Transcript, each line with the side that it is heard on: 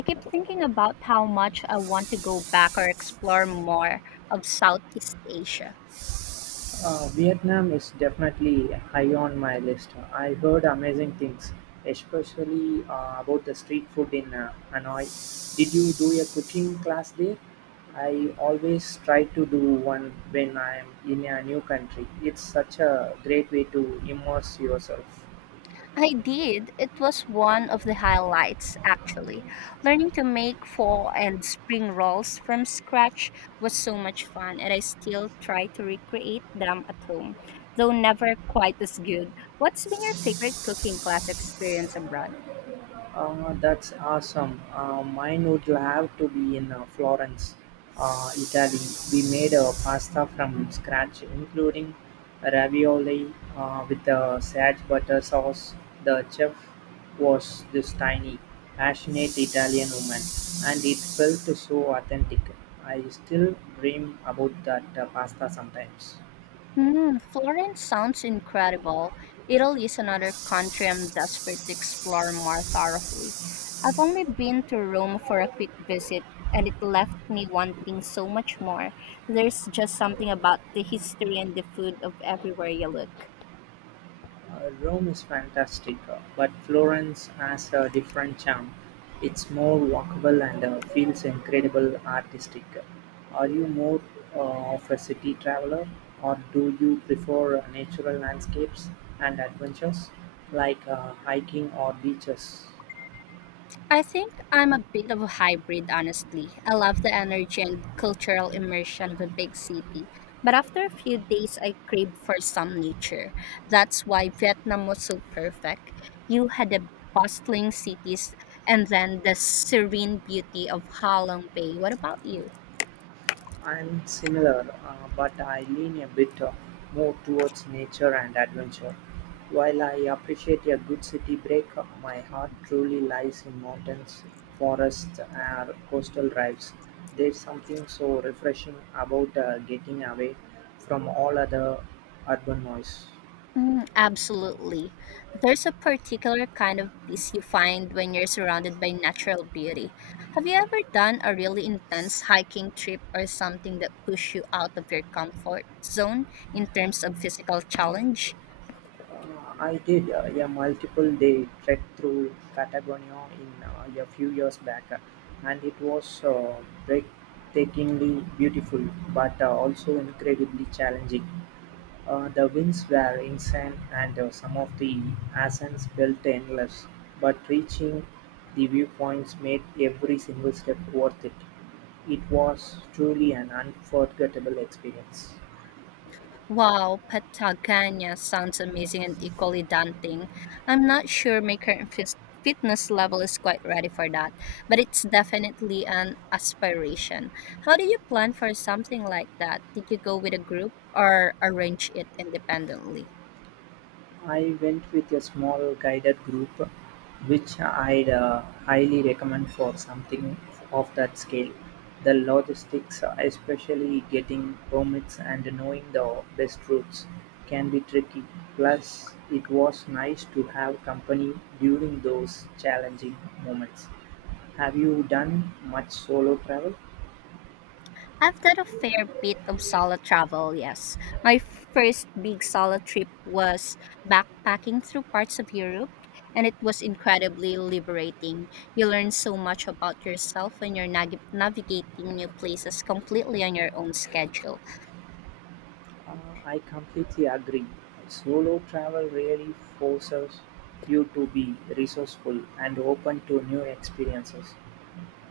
left: I keep thinking about how much I want to go back or explore more of Southeast Asia.
right: Vietnam is definitely high on my list. I heard amazing things, especially about the street food in Hanoi. Did you do a cooking class there? I always try to do one when I am in a new country. It's such a great way to immerse yourself.
left: I did. It was one of the highlights, actually. Learning to make fall and spring rolls from scratch was so much fun, and I still try to recreate them at home, though never quite as good. What's been your favorite cooking class experience abroad?
right: That's awesome. Mine would have to be in Florence, Italy. We made a pasta from scratch, including ravioli with the sage butter sauce. The chef was this tiny, passionate Italian woman, and it felt so authentic. I still dream about that pasta sometimes.
left: Mm, Florence sounds incredible. Italy is another country I'm desperate to explore more thoroughly. I've only been to Rome for a quick visit, and it left me wanting so much more. There's just something about the history and the food of everywhere you look.
right: Rome is fantastic, but Florence has a different charm. It's more walkable and feels incredible artistic. Are you more uh, of a city traveler, or do you prefer natural landscapes and adventures like hiking or beaches?
left: I think I'm a bit of a hybrid, honestly. I love the energy and cultural immersion of a big city, but after a few days, I crave for some nature. That's why Vietnam was so perfect. You had the bustling cities and then the serene beauty of Ha Long Bay. What about you?
right: I'm similar, but I lean a bit more towards nature and adventure. While I appreciate a good city break, my heart truly lies in mountains, forests, and coastal drives. There's something so refreshing about getting away from all other urban noise.
left: Mm, absolutely. There's a particular kind of peace you find when you're surrounded by natural beauty. Have you ever done a really intense hiking trip or something that pushed you out of your comfort zone in terms of physical challenge?
right: Uh, I did a multiple day trek through Patagonia in a few years back, and it was breathtakingly beautiful, but also incredibly challenging. The winds were insane, and some of the ascents felt endless, but reaching the viewpoints made every single step worth it. It was truly an unforgettable experience.
left: Wow, Patagonia sounds amazing and equally daunting. I'm not sure my current fitness level is quite ready for that, but it's definitely an aspiration. How do you plan for something like that? Did you go with a group or arrange it independently?
right: I went with a small guided group, which I'd highly recommend for something of that scale. The logistics, especially getting permits and knowing the best routes, can be tricky. Plus, it was nice to have company during those challenging moments. Have you done much solo travel?
left: I've done a fair bit of solo travel, yes. My first big solo trip was backpacking through parts of Europe, and it was incredibly liberating. You learn so much about yourself when you're navigating new places completely on your own schedule.
right: Uh, I completely agree. Solo travel really forces you to be resourceful and open to new experiences.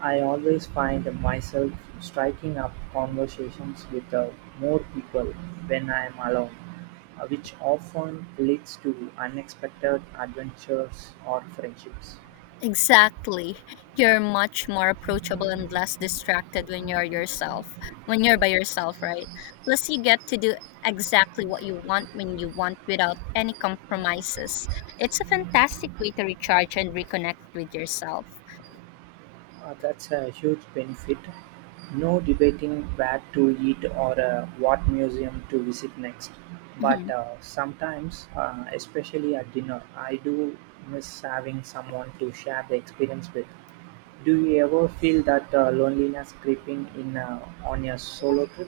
right: I always find myself striking up conversations with more people when I am alone, which often leads to unexpected adventures or friendships.
left: Exactly. You're much more approachable and less distracted when you're by yourself, right? Plus, you get to do exactly what you want when you want without any compromises. It's a fantastic way to recharge and reconnect with yourself.
right: That's a huge benefit. No debating where to eat or what museum to visit next. But sometimes, especially at dinner, I do miss having someone to share the experience with. Do you ever feel that loneliness creeping in on your solo trip?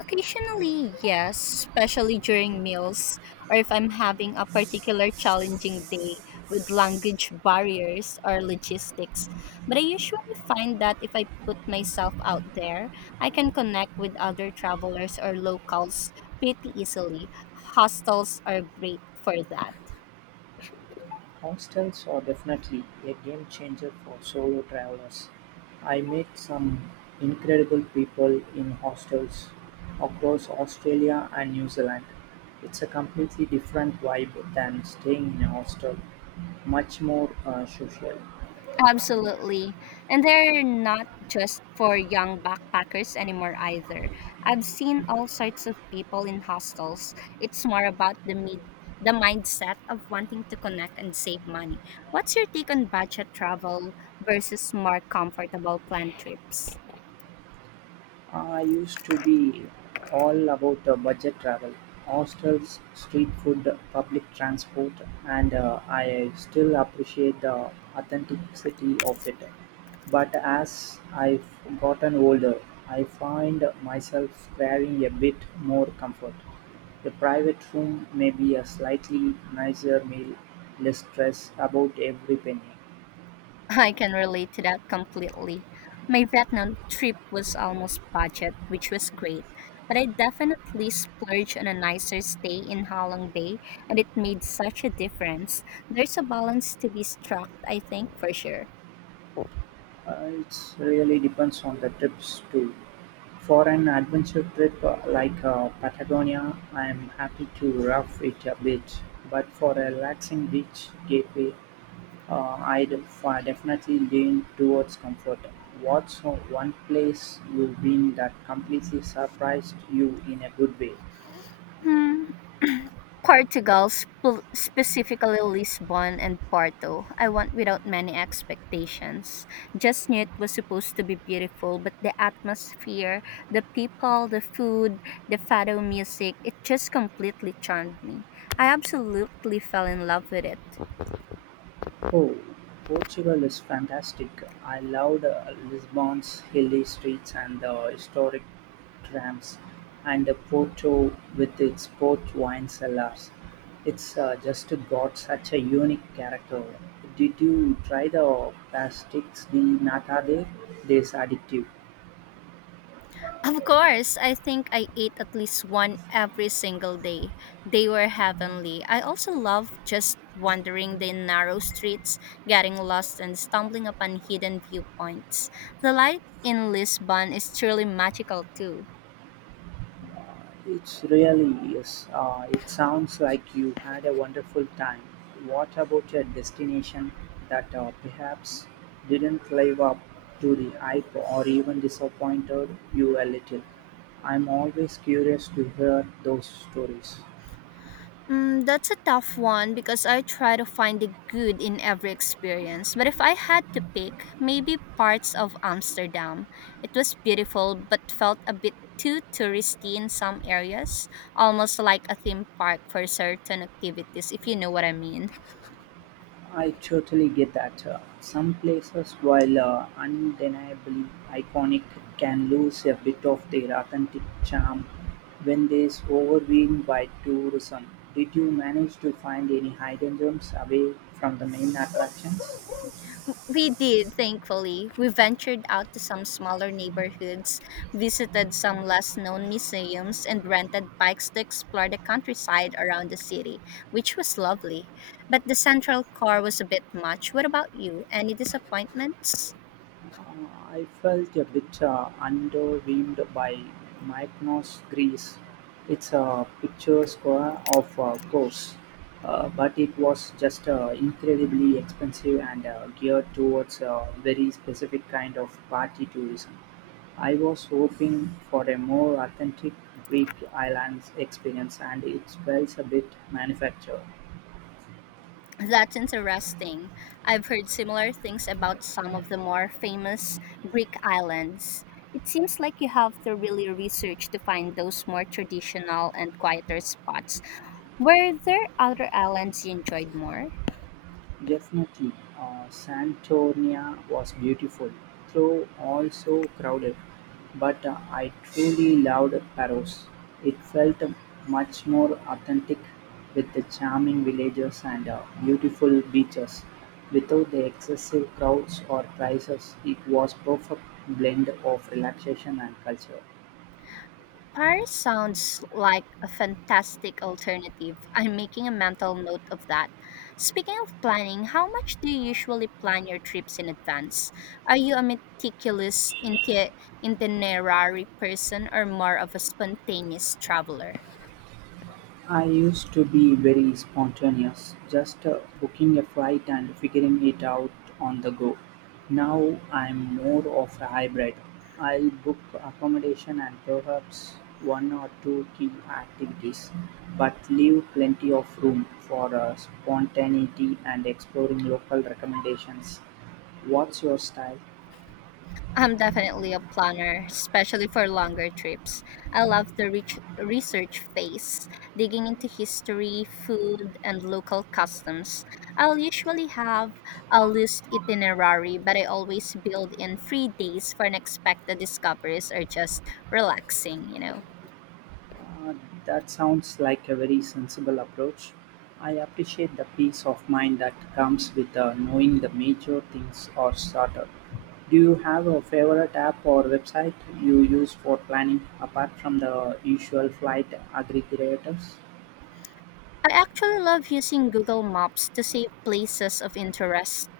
left: Occasionally, yes, especially during meals or if I'm having a particular challenging day with language barriers or logistics. But I usually find that if I put myself out there, I can connect with other travelers or locals pretty easily. Hostels are great for that.
right: Constants are definitely a game changer for solo travelers. I met some incredible people in hostels across Australia and New Zealand. It's a completely different vibe than staying in a hostel, much more social.
left: Absolutely. And they're not just for young backpackers anymore either. I've seen all sorts of people in hostels. It's more about the mid the mindset of wanting to connect and save money. What's your take on budget travel versus more comfortable planned trips?
right: I used to be all about budget travel, hostels, street food, public transport, and I still appreciate the authenticity of it. But as I've gotten older, I find myself craving a bit more comfort. A private room may be a slightly nicer meal, less stress about every penny.
left: I can relate to that completely. My Vietnam trip was almost budget, which was great, but I definitely splurged on a nicer stay in Ha Long Bay, and it made such a difference. There's a balance to be struck, I think, for sure.
right: It really depends on the trips too. For an adventure trip like Patagonia, I am happy to rough it a bit. But for a relaxing beach gateway, I'd definitely lean towards comfort. What's one place you've been that completely surprised you in a good way?
left: Hmm, Portugal, specifically Lisbon and Porto, I want without many expectations. Just knew it was supposed to be beautiful, but the atmosphere, the people, the food, the fado music, it just completely charmed me. I absolutely fell in love with it.
right: Oh, Portugal is fantastic. I loved Lisbon's hilly streets and the historic trams, and Porto with its port wine cellars. It's just got such a unique character. Did you try the pastéis de nata there? There's addictive.
left: Of course, I think I ate at least one every single day. They were heavenly. I also love just wandering the narrow streets, getting lost and stumbling upon hidden viewpoints. The light in Lisbon is truly magical too.
right: It's really is. It sounds like you had a wonderful time. What about your destination that perhaps didn't live up to the hype or even disappointed you a little? I'm always curious to hear those stories.
left: Mm, that's a tough one because I try to find the good in every experience. But if I had to pick, maybe parts of Amsterdam. It was beautiful but felt a bit too touristy in some areas, almost like a theme park for certain activities, if you know what I mean.
right: I totally get that. Some places, while undeniably iconic, can lose a bit of their authentic charm when they is overwhelmed by tourism. Did you manage to find any hidden gems away from the main attractions?
left: We did, thankfully. We ventured out to some smaller neighborhoods, visited some less known museums, and rented bikes to explore the countryside around the city, which was lovely. But the central core was a bit much. What about you? Any disappointments?
right: I felt a bit underwhelmed by Mykonos, Greece. It's a picturesque of course, but it was just incredibly expensive and geared towards a very specific kind of party tourism. I was hoping for a more authentic Greek islands experience, and it felt a bit manufactured.
left: That's interesting. I've heard similar things about some of the more famous Greek islands. It seems like you have to really research to find those more traditional and quieter spots. Were there other islands you enjoyed more?
right: Definitely, Santorini was beautiful, though also crowded. But I truly loved Paros. It felt much more authentic with the charming villages and beautiful beaches. Without the excessive crowds or prices, it was perfect blend of relaxation and culture.
left: Paris sounds like a fantastic alternative. I'm making a mental note of that. Speaking of planning, how much do you usually plan your trips in advance? Are you a meticulous itinerary person or more of a spontaneous traveler?
right: I used to be very spontaneous, just booking a flight and figuring it out on the go. Now I'm more of a hybrid. I'll book accommodation and perhaps one or two key activities, but leave plenty of room for spontaneity and exploring local recommendations. What's your style?
left: I'm definitely a planner, especially for longer trips. I love the rich research phase, digging into history, food, and local customs. I'll usually have a loose itinerary, but I always build in free days for unexpected discoveries or just relaxing, you know.
right: Uh, that sounds like a very sensible approach. I appreciate the peace of mind that comes with knowing the major things are sorted. Do you have a favorite app or website you use for planning apart from the usual flight aggregators?
left: I actually love using Google Maps to save places of interest.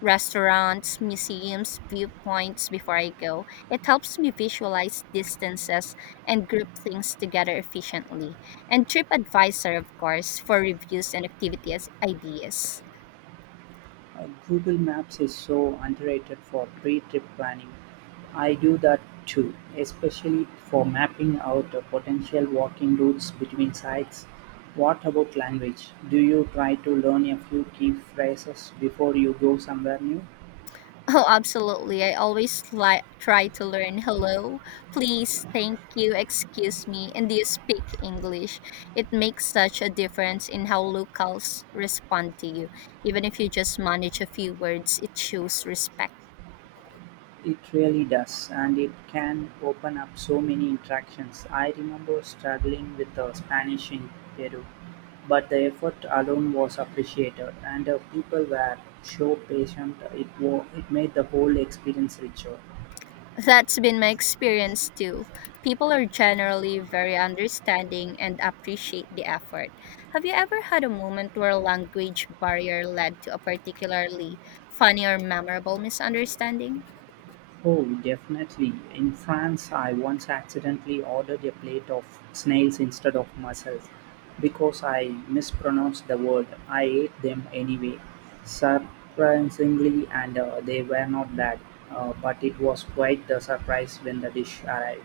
left: Restaurants, museums, viewpoints before I go. It helps me visualize distances and group things together efficiently. And TripAdvisor, of course, for reviews and activity as ideas.
right: Google Maps is so underrated for pre-trip planning. I do that too, especially for mapping out the potential walking routes between sites. What about language? Do you try to learn a few key phrases before you go somewhere new?
left: Oh, absolutely. I always try to learn hello, please, thank you, excuse me, and do you speak English? It makes such a difference in how locals respond to you. Even if you just manage a few words, it shows respect.
right: It really does, and it can open up so many interactions. I remember struggling with the Spanish in Peru, but the effort alone was appreciated, and the people were so patient. It made the whole experience richer.
left: That's been my experience too. People are generally very understanding and appreciate the effort. Have you ever had a moment where a language barrier led to a particularly funny or memorable misunderstanding?
right: Oh, definitely. In France, I once accidentally ordered a plate of snails instead of mussels because I mispronounced the word. I ate them anyway. Surprisingly, and they were not bad, but it was quite the surprise when the dish arrived.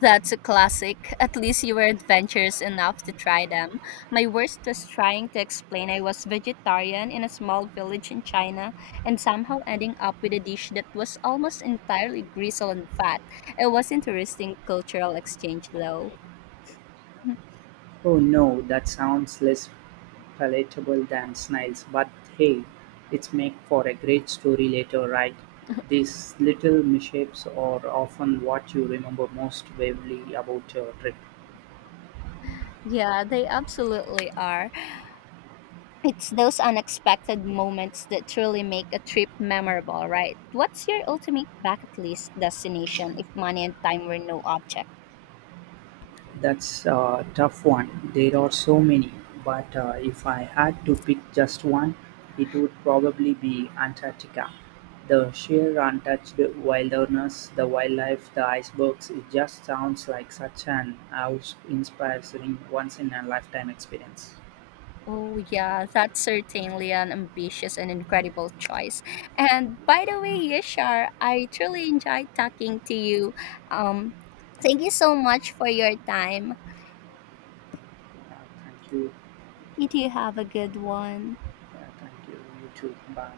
left: That's a classic. At least you were adventurous enough to try them. My worst was trying to explain I was vegetarian in a small village in China and somehow ending up with a dish that was almost entirely gristle and fat. It was interesting cultural exchange though.
right: Oh no, that sounds less palatable than snails, but hey, it's make for a great story later, right? These little mishaps are often what you remember most vividly about your trip.
left: Yeah, they absolutely are. It's those unexpected moments that truly make a trip memorable, right? What's your ultimate bucket list destination if money and time were no object?
right: That's a tough one. There are so many, but if I had to pick just one, it would probably be Antarctica. The sheer untouched wilderness, the wildlife, the icebergs, it just sounds like such an awe-inspiring once in a lifetime experience.
left: Oh, yeah, that's certainly an ambitious and incredible choice. And by the way, Yashar, I truly enjoyed talking to you. Um, Thank you so much for your time.
right: Yeah, thank you.
left: You do have a good one.
right: Yeah, thank you. You too. Bye.